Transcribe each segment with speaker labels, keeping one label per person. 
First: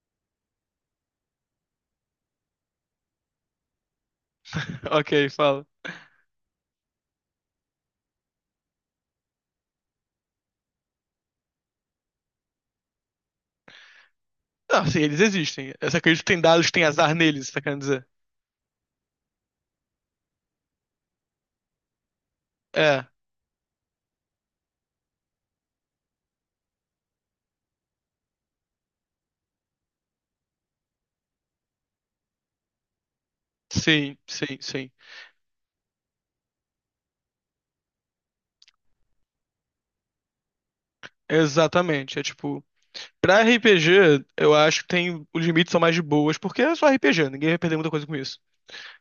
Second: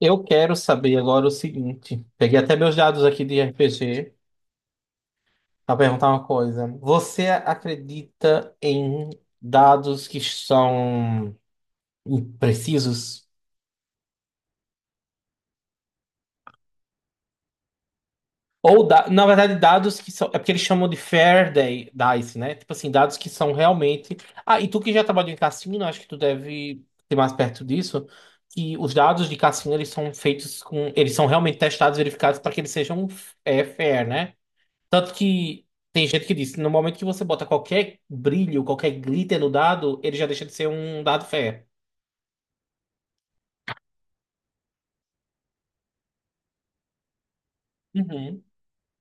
Speaker 1: Eu quero saber agora o seguinte. Peguei até meus dados aqui de RPG
Speaker 2: Ok, fala.
Speaker 1: para perguntar uma coisa. Você acredita em dados que são imprecisos?
Speaker 2: Não, sim, eles existem. Eu só acredito que tem dados que tem azar neles, tá querendo dizer?
Speaker 1: Ou, na verdade, dados que são. É porque eles chamam de dice, né? Tipo assim,
Speaker 2: É,
Speaker 1: dados que são realmente. Ah, e tu que já trabalhou em cassino, acho que tu deve ser mais perto disso. Que os dados de cassino, eles são feitos com. Eles são realmente testados, verificados para que eles sejam fair,
Speaker 2: sim,
Speaker 1: né?
Speaker 2: sim, sim.
Speaker 1: Tanto que tem gente que disse, no momento que você bota qualquer brilho, qualquer glitter no dado, ele já deixa de ser um dado fé.
Speaker 2: Exatamente. É tipo, pra RPG, eu acho que tem, os limites são mais de boas, porque é só RPG, ninguém vai perder muita coisa com isso.
Speaker 1: Uhum,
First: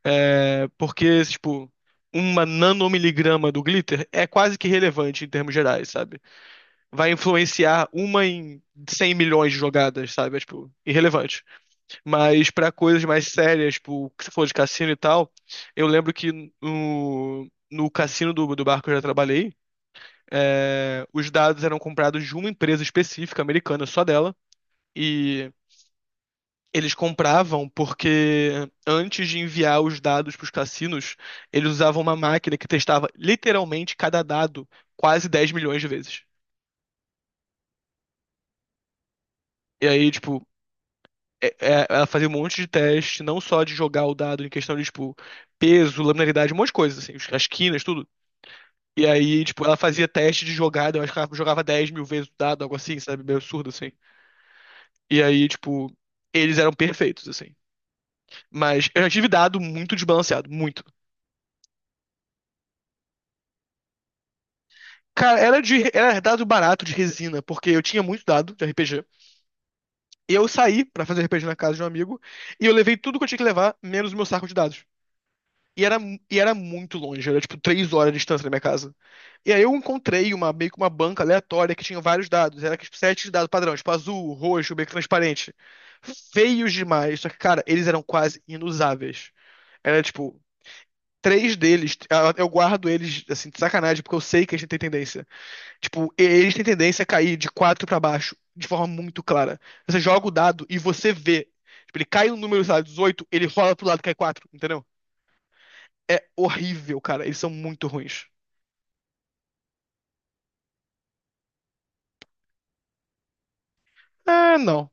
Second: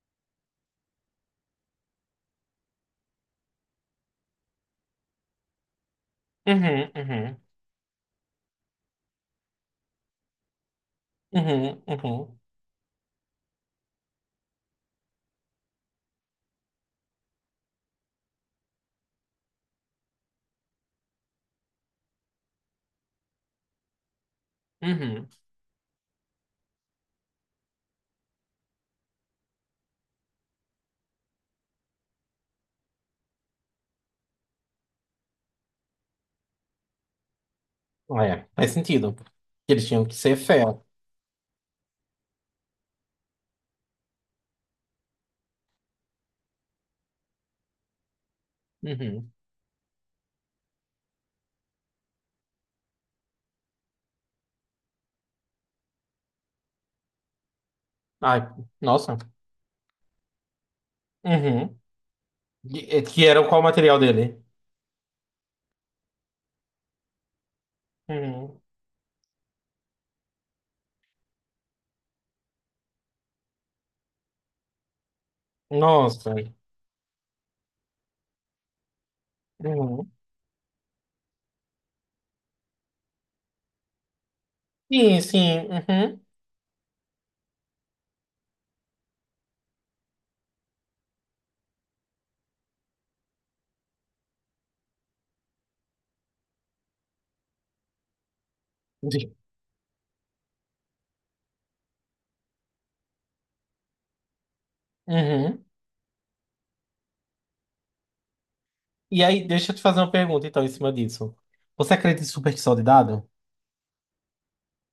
Speaker 2: É, porque, tipo, uma nanomiligrama do glitter é quase que relevante em termos gerais, sabe?
Speaker 1: uhum,
Speaker 2: Vai
Speaker 1: uhum,
Speaker 2: influenciar uma em 100 milhões de jogadas, sabe? É, tipo, irrelevante.
Speaker 1: uhum, uhum,
Speaker 2: Mas pra coisas mais sérias, tipo, que você falou de cassino e tal, eu lembro que no cassino do barco que eu já trabalhei, é, os dados eram comprados de uma empresa específica americana, só dela,
Speaker 1: uhum.
Speaker 2: e eles compravam porque antes de enviar os dados para os cassinos, eles usavam uma máquina que testava literalmente cada dado quase 10 milhões de vezes.
Speaker 1: É, faz sentido. Que
Speaker 2: E
Speaker 1: eles tinham
Speaker 2: aí,
Speaker 1: que ser
Speaker 2: tipo,
Speaker 1: fé.
Speaker 2: ela fazia um monte de teste, não só de jogar o dado em questão de, tipo, peso, laminaridade, um monte de coisa, assim, as quinas, tudo. E
Speaker 1: Uhum.
Speaker 2: aí, tipo, ela fazia teste de jogada, eu acho que ela jogava 10 mil vezes o dado, algo assim, sabe? Meio absurdo, assim. E aí, tipo, eles eram perfeitos, assim.
Speaker 1: Ai,
Speaker 2: Mas eu já
Speaker 1: nossa.
Speaker 2: tive dado muito desbalanceado, muito.
Speaker 1: Uhum. Que era qual o material dele?
Speaker 2: Cara, era dado barato de resina, porque eu tinha muito dado
Speaker 1: Uhum.
Speaker 2: de RPG. E eu saí pra fazer RPG na casa de um amigo, e eu levei tudo que eu tinha que levar, menos o meu saco de dados. E era,
Speaker 1: Nossa.
Speaker 2: e era muito longe, era tipo 3 horas de distância da minha casa. E aí eu
Speaker 1: Uhum.
Speaker 2: encontrei uma, meio que uma banca aleatória que tinha vários dados. Era tipo, sete dados padrão, tipo azul, roxo, meio que
Speaker 1: Sim,
Speaker 2: transparente.
Speaker 1: sim. Uhum.
Speaker 2: Feios demais. Só que, cara, eles eram quase inusáveis. Era tipo, três deles, ah, eu guardo eles assim, de sacanagem, porque eu sei que eles têm tendência. Tipo, eles têm tendência a cair de quatro pra baixo, de forma muito clara. Você joga o dado e você vê. Tipo, ele cai no número, sei lá, 18, ele rola pro lado e cai quatro, entendeu?
Speaker 1: Uhum.
Speaker 2: É horrível, cara. Eles são muito ruins.
Speaker 1: E aí, deixa eu te fazer uma pergunta, então, em cima disso. Você acredita em superstição de dado?
Speaker 2: É, não.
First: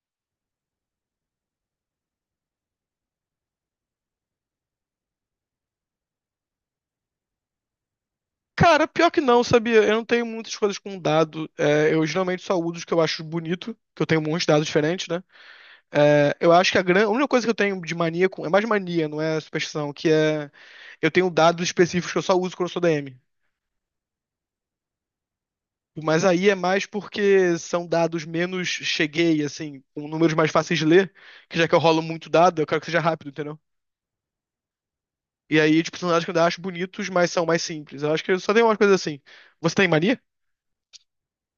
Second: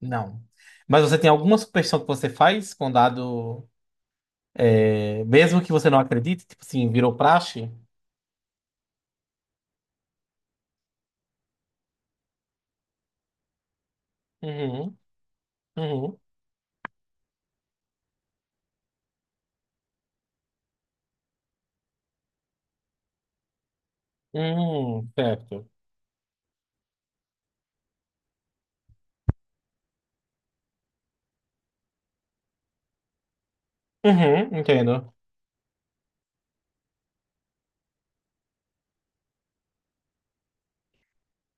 Speaker 1: Não. Mas você tem alguma superstição que você faz com dado, mesmo que você não acredite, tipo assim, virou praxe?
Speaker 2: Cara, pior que não, sabia? Eu não tenho muitas coisas com dado. É, eu geralmente só uso os que eu acho bonito, que eu tenho muitos dados
Speaker 1: Uhum,
Speaker 2: diferentes, né?
Speaker 1: uhum,
Speaker 2: É, eu acho que a única coisa que eu tenho de mania com. É mais mania, não é superstição, que é. Eu tenho dados específicos que eu só uso quando eu sou DM.
Speaker 1: uhum, certo.
Speaker 2: Mas aí é mais porque são dados menos cheguei, assim, com números mais fáceis de ler, que já que eu rolo muito dado, eu quero que seja rápido, entendeu?
Speaker 1: Uhum, entendo.
Speaker 2: E aí, de personagens que eu ainda acho bonitos, mas são mais simples. Eu acho que eu só tem umas coisas assim. Você tem mania?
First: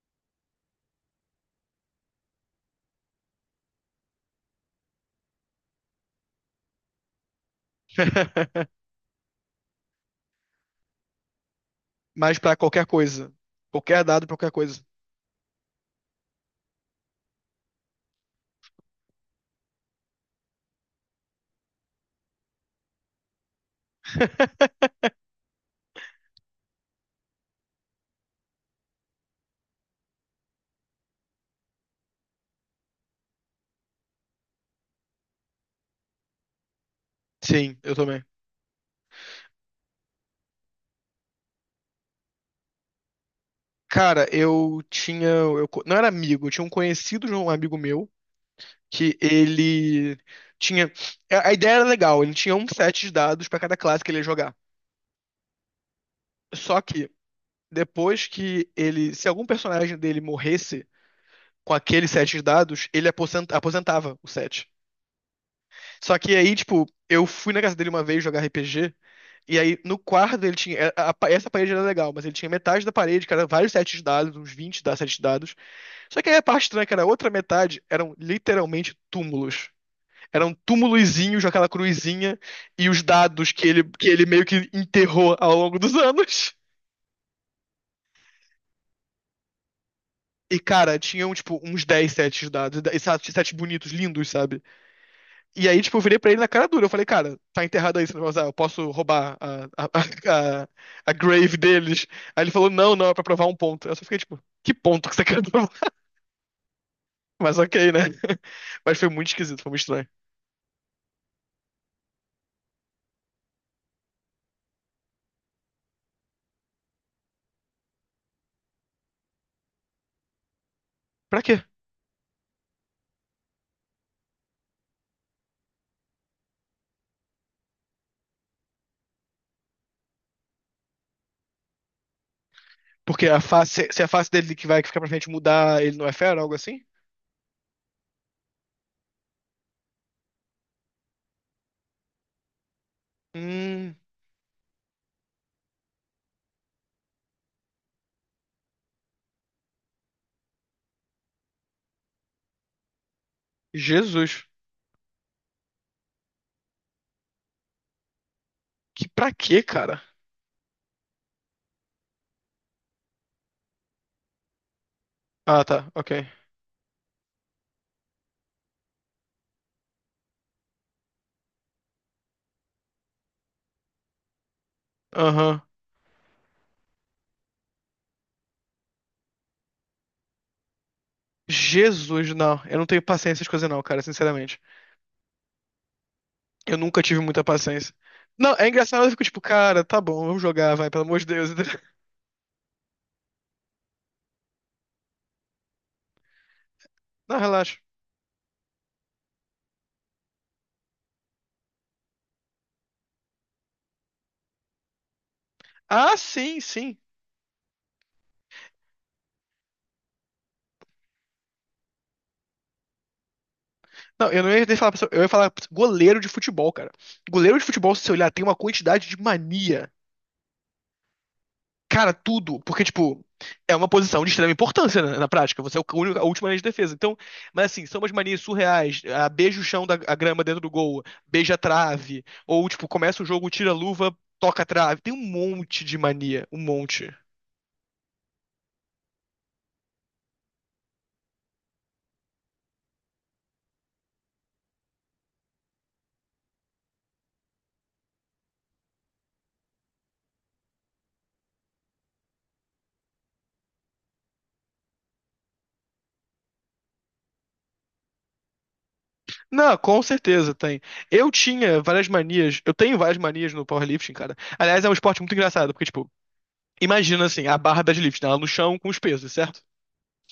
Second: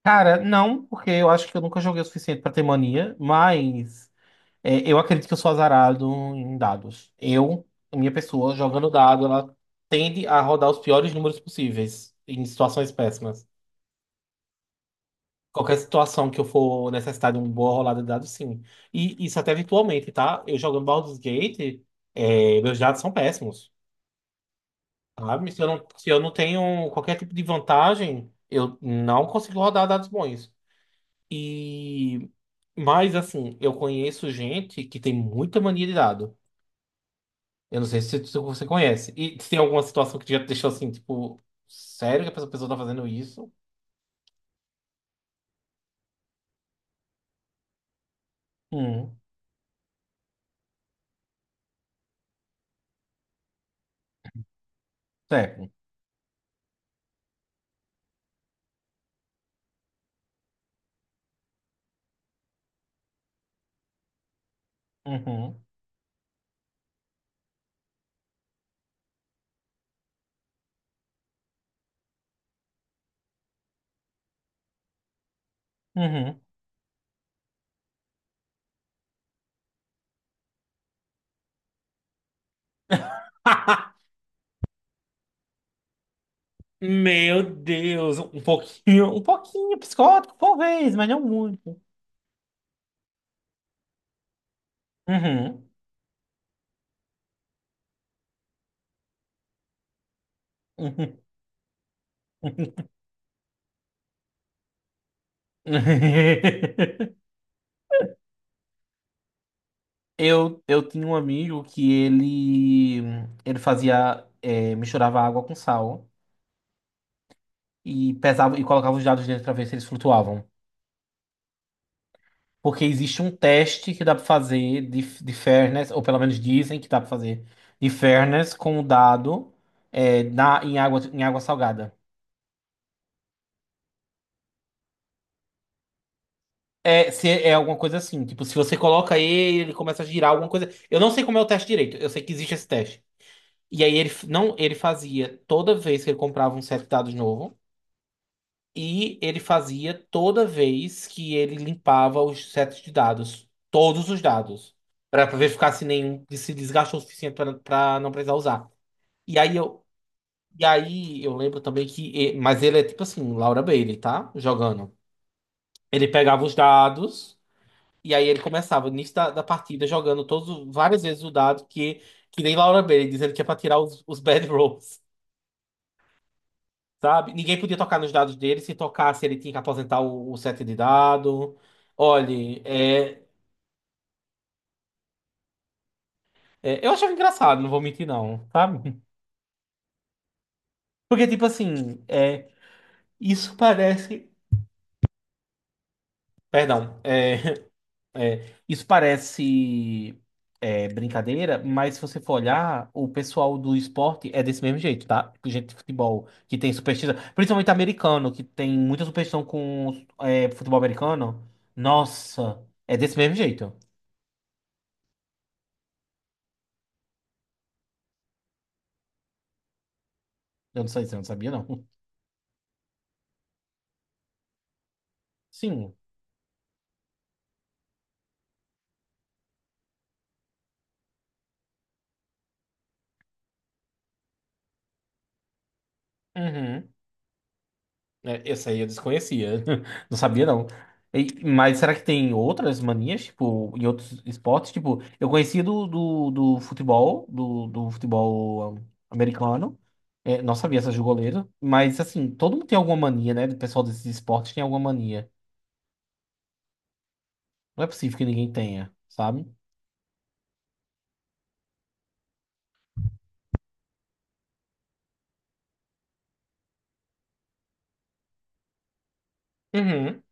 Speaker 1: Cara, não, porque eu acho que eu nunca joguei o suficiente pra ter mania, mas eu acredito que eu sou azarado em dados. Eu, a minha pessoa, jogando dado, ela tende a rodar os piores números possíveis
Speaker 2: Mas
Speaker 1: em
Speaker 2: pra qualquer
Speaker 1: situações
Speaker 2: coisa.
Speaker 1: péssimas.
Speaker 2: Qualquer dado, pra qualquer coisa.
Speaker 1: Qualquer situação que eu for necessitar de uma boa rolada de dados, sim. E isso até virtualmente, tá? Eu jogando Baldur's Gate, meus dados são péssimos, sabe? Se eu não tenho qualquer tipo de vantagem, eu não consigo rodar dados bons. E... Mas, assim, eu conheço gente que tem muita mania de dado.
Speaker 2: Sim,
Speaker 1: Eu não
Speaker 2: eu
Speaker 1: sei
Speaker 2: também.
Speaker 1: se você conhece. E se tem alguma situação que já te deixou assim, tipo, sério que essa pessoa tá fazendo isso?
Speaker 2: Cara, eu tinha. Eu, não era amigo, eu tinha um conhecido de um amigo meu que
Speaker 1: Hum,
Speaker 2: ele tinha. A ideia era legal, ele tinha um set de dados pra cada classe que ele ia jogar.
Speaker 1: sério.
Speaker 2: Só que, depois que ele. Se algum personagem dele morresse com aquele set de dados, ele aposentava o set.
Speaker 1: Uhum,
Speaker 2: Só que aí, tipo, eu fui na casa dele uma vez jogar RPG. E aí, no quarto, ele tinha. É, a essa parede era legal, mas ele tinha metade da parede, que era vários sets de dados, uns 20 da sete de dados. Só que aí
Speaker 1: uhum.
Speaker 2: a parte estranha, é que era a outra metade, eram literalmente túmulos. Eram túmulozinhos, aquela cruzinha, e os dados que ele, que ele meio que enterrou ao longo dos anos.
Speaker 1: Meu Deus, um pouquinho psicótico,
Speaker 2: E,
Speaker 1: talvez,
Speaker 2: cara,
Speaker 1: mas não
Speaker 2: tinham, tipo,
Speaker 1: muito.
Speaker 2: uns 10 sets de dados, e sete bonitos, lindos, sabe? E
Speaker 1: Uhum.
Speaker 2: aí, tipo, eu virei pra ele na cara dura. Eu falei, cara, tá enterrado aí esse negócio, ah, eu posso roubar a
Speaker 1: Uhum.
Speaker 2: grave deles. Aí ele falou, não, não, é pra provar um ponto. Eu só fiquei, tipo, que ponto que você quer provar? Mas ok, né? Mas foi muito esquisito, foi muito estranho.
Speaker 1: Eu tinha um amigo que ele fazia misturava água com sal e pesava e colocava os dados dentro para ver se eles flutuavam.
Speaker 2: Pra quê?
Speaker 1: Porque existe um teste que dá para fazer de fairness, ou pelo menos dizem que dá para fazer de fairness com o dado em água salgada.
Speaker 2: Porque a face, se a face dele que vai ficar pra frente mudar, ele não é fera, algo assim?
Speaker 1: É, se é alguma coisa assim. Tipo, se você coloca ele, ele começa a girar alguma coisa. Eu não sei como é o teste direito. Eu sei que existe esse teste. E
Speaker 2: Hum,
Speaker 1: aí não, ele fazia toda vez que ele comprava um set de dados novo. E ele fazia toda vez que ele limpava os sets de dados. Todos os
Speaker 2: Jesus.
Speaker 1: dados. Pra ver ficar se nenhum se desgastou o suficiente pra não precisar usar.
Speaker 2: Que pra
Speaker 1: E aí
Speaker 2: quê,
Speaker 1: eu.
Speaker 2: cara?
Speaker 1: E aí eu lembro também Mas ele é tipo assim, Laura Bailey, tá? Jogando.
Speaker 2: Ah, tá,
Speaker 1: Ele
Speaker 2: ok.
Speaker 1: pegava os dados. E aí ele começava, no início da partida, jogando todos, várias vezes o dado que nem Laura Bailey, dizendo que é pra tirar os bad rolls,
Speaker 2: Aham.
Speaker 1: sabe? Ninguém podia tocar nos dados dele, se tocasse ele tinha que aposentar o set de dado.
Speaker 2: Jesus, não.
Speaker 1: Olhe,
Speaker 2: Eu não tenho paciência com essas coisas não, cara, sinceramente. Eu
Speaker 1: eu
Speaker 2: nunca
Speaker 1: achava
Speaker 2: tive muita
Speaker 1: engraçado, não vou
Speaker 2: paciência.
Speaker 1: mentir não,
Speaker 2: Não, é
Speaker 1: sabe?
Speaker 2: engraçado, eu fico tipo, cara, tá bom, vamos jogar, vai, pelo amor de
Speaker 1: Porque, tipo
Speaker 2: Deus.
Speaker 1: assim, isso parece... Perdão,
Speaker 2: Não,
Speaker 1: é.
Speaker 2: relaxa.
Speaker 1: É, isso parece brincadeira, mas se você for olhar, o pessoal do esporte é desse mesmo jeito, tá? Tipo, gente de
Speaker 2: Ah,
Speaker 1: futebol que
Speaker 2: sim,
Speaker 1: tem
Speaker 2: sim.
Speaker 1: superstição, principalmente americano, que tem muita superstição com futebol americano. Nossa, é desse mesmo jeito.
Speaker 2: Não, eu não ia nem falar, eu ia falar goleiro de futebol, cara. Goleiro de futebol, se você olhar, tem uma quantidade de mania.
Speaker 1: Eu não sei, se eu não sabia, não.
Speaker 2: Cara, tudo, porque, tipo, é uma posição de extrema importância na prática. Você é o
Speaker 1: Sim.
Speaker 2: único, a última linha de defesa. Então, mas assim, são umas manias surreais. Ah, beija o chão da a grama dentro do gol, beija a trave, ou, tipo, começa o jogo, tira a luva, toca a trave. Tem um monte de mania, um
Speaker 1: Uhum.
Speaker 2: monte.
Speaker 1: É, essa aí eu desconhecia. Não sabia, não. E- mas será que tem outras manias, tipo, em outros esportes? Tipo, eu conhecia do futebol, do futebol um, americano. É, não sabia essa de goleiro. Mas, assim, todo mundo tem alguma mania, né? O pessoal desses esportes tem alguma mania. Não é possível que ninguém tenha, sabe?
Speaker 2: Não, com certeza tem. Eu tinha várias manias. Eu tenho várias manias no powerlifting, cara. Aliás, é um esporte muito engraçado, porque, tipo, imagina assim, a barra deadlift, né? Ela no chão com os pesos, certo?
Speaker 1: Uhum,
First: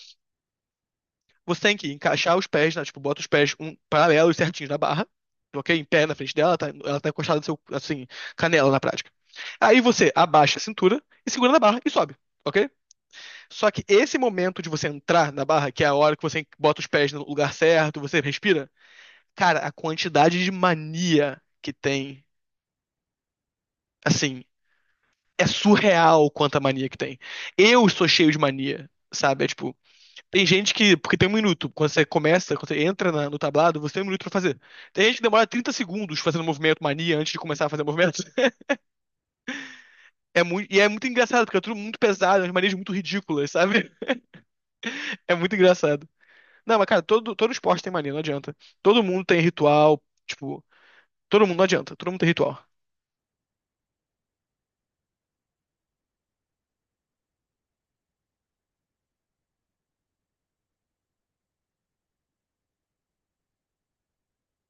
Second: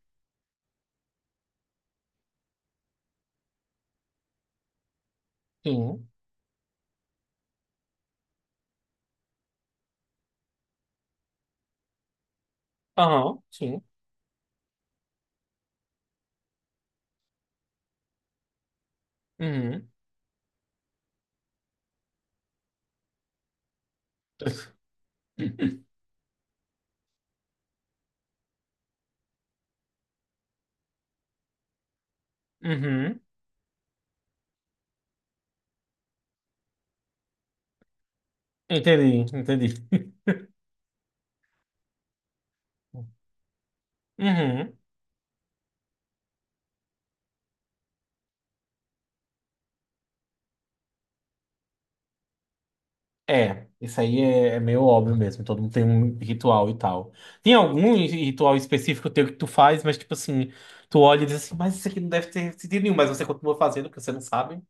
Speaker 2: Você tem que encaixar os pés, né? Tipo, bota os pés um, paralelos certinhos na barra, ok? Em pé
Speaker 1: sim.
Speaker 2: na frente dela, tá- ela tá encostada no seu, assim, canela na prática. Aí você abaixa a cintura e segura na barra e sobe, ok?
Speaker 1: Aham,
Speaker 2: Só
Speaker 1: sim.
Speaker 2: que esse momento de você entrar na barra, que é a hora que você bota os pés no lugar certo, você respira, cara, a
Speaker 1: Uhum.
Speaker 2: quantidade de mania que tem. Assim, é surreal quanta mania que tem. Eu sou cheio de mania, sabe? É tipo, tem gente que. Porque tem um minuto. Quando você começa, quando você entra
Speaker 1: Uhum.
Speaker 2: na- no tablado, você tem um minuto pra fazer. Tem gente que demora 30 segundos fazendo movimento mania antes de começar a fazer movimento.
Speaker 1: Entendi, entendi.
Speaker 2: É muito, e é muito engraçado, porque é tudo muito pesado, as manias muito ridículas, sabe?
Speaker 1: Uhum.
Speaker 2: É muito engraçado. Não, mas cara, todo esporte tem mania, não adianta. Todo mundo tem ritual, tipo, todo mundo não adianta, todo mundo tem ritual.
Speaker 1: É, isso aí é meio óbvio mesmo. Todo mundo tem um ritual e tal. Tem algum ritual específico teu que tu faz, mas tipo assim, tu olha e diz assim, mas isso aqui não deve ter sentido nenhum, mas você continua fazendo porque você não sabe.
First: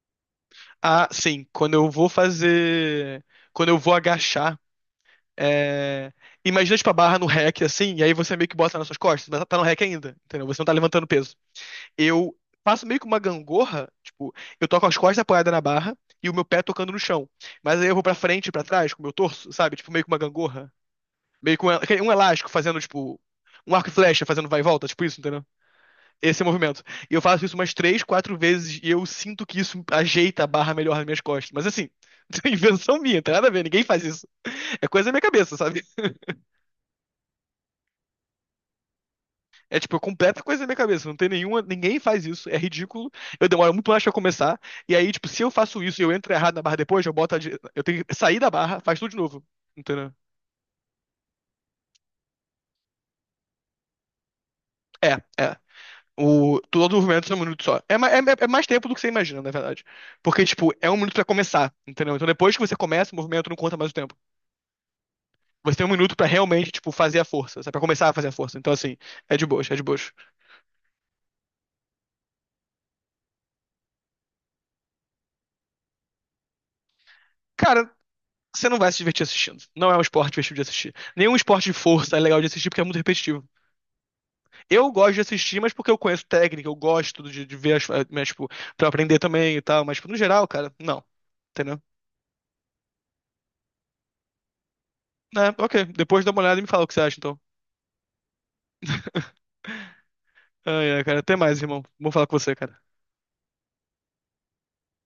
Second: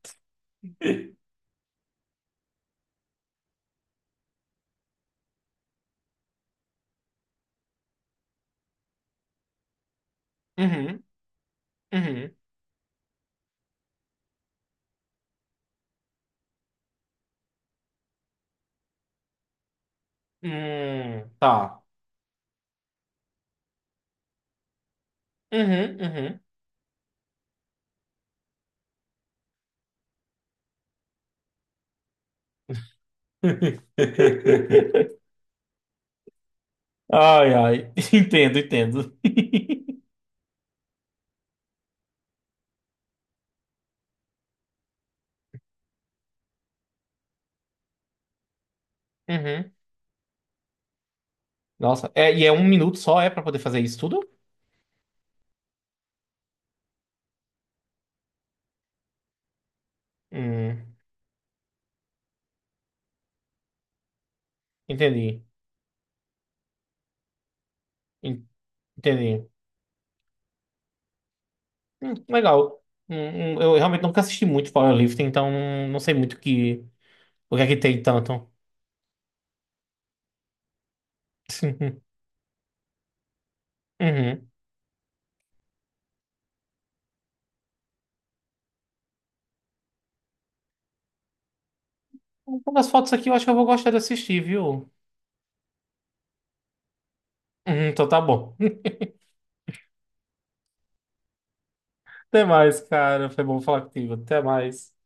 Speaker 2: Ah, sim, quando eu vou fazer. Quando eu vou agachar. É... Imagina, tipo, a barra no rack, assim, e aí você meio que bota nas suas costas, mas tá no rack ainda, entendeu? Você não tá
Speaker 1: Uhum,
Speaker 2: levantando peso. Eu
Speaker 1: uhum.
Speaker 2: faço meio que uma gangorra, tipo, eu tô com as costas apoiadas na barra e o meu pé tocando no chão. Mas aí eu vou pra frente e pra trás com o meu torso, sabe? Tipo, meio que uma gangorra. Meio que
Speaker 1: Tá.
Speaker 2: um elástico fazendo, tipo, um arco e flecha fazendo vai e volta, tipo isso, entendeu?
Speaker 1: Uhum, uhum.
Speaker 2: Esse é o movimento. E eu faço isso umas três, quatro vezes e eu sinto que isso ajeita a barra melhor nas minhas costas. Mas assim, é invenção minha, não tem nada a ver, ninguém faz isso. É coisa da minha cabeça, sabe?
Speaker 1: Ai, ai. Entendo, entendo.
Speaker 2: É tipo, é completa coisa na minha cabeça. Não tem nenhuma, ninguém faz isso, é ridículo. Eu demoro muito mais pra começar. E aí, tipo, se eu faço isso e eu entro errado na barra depois, eu boto a, dire- eu tenho que sair da barra, faz tudo de novo.
Speaker 1: Uhum.
Speaker 2: Entendeu?
Speaker 1: Nossa, é, e é um minuto só, é pra poder fazer isso tudo?
Speaker 2: É, é. O, todo o movimento é um minuto só. É mais tempo do que você imagina, na verdade. Porque, tipo, é
Speaker 1: Hum,
Speaker 2: um minuto pra começar, entendeu? Então depois que você começa, o movimento não conta mais o tempo.
Speaker 1: entendi.
Speaker 2: Você tem um minuto pra realmente, tipo, fazer a força, sabe? Pra começar a fazer a
Speaker 1: En-
Speaker 2: força. Então, assim, é de
Speaker 1: Entendi.
Speaker 2: boas, é de boas.
Speaker 1: Legal. Hum, eu realmente nunca assisti muito powerlifting, então não sei muito o que é que
Speaker 2: Cara,
Speaker 1: tem tanto.
Speaker 2: você não vai se divertir assistindo. Não é um esporte divertido de assistir. Nenhum esporte de força é legal de assistir porque é muito repetitivo.
Speaker 1: Uhum.
Speaker 2: Eu gosto de assistir, mas porque eu conheço técnica, eu gosto de ver as, eh, mas, tipo, pra aprender também e tal. Mas, tipo, no geral, cara, não. Entendeu?
Speaker 1: Então, as fotos aqui eu acho que eu vou gostar de assistir, viu?
Speaker 2: É, ok. Depois dá uma olhada e me fala o que você acha, então.
Speaker 1: Uhum, então tá bom.
Speaker 2: Ai, ai, cara. Até mais, irmão. Vou falar com
Speaker 1: Até
Speaker 2: você,
Speaker 1: mais,
Speaker 2: cara.
Speaker 1: cara. Foi bom falar contigo. Até mais.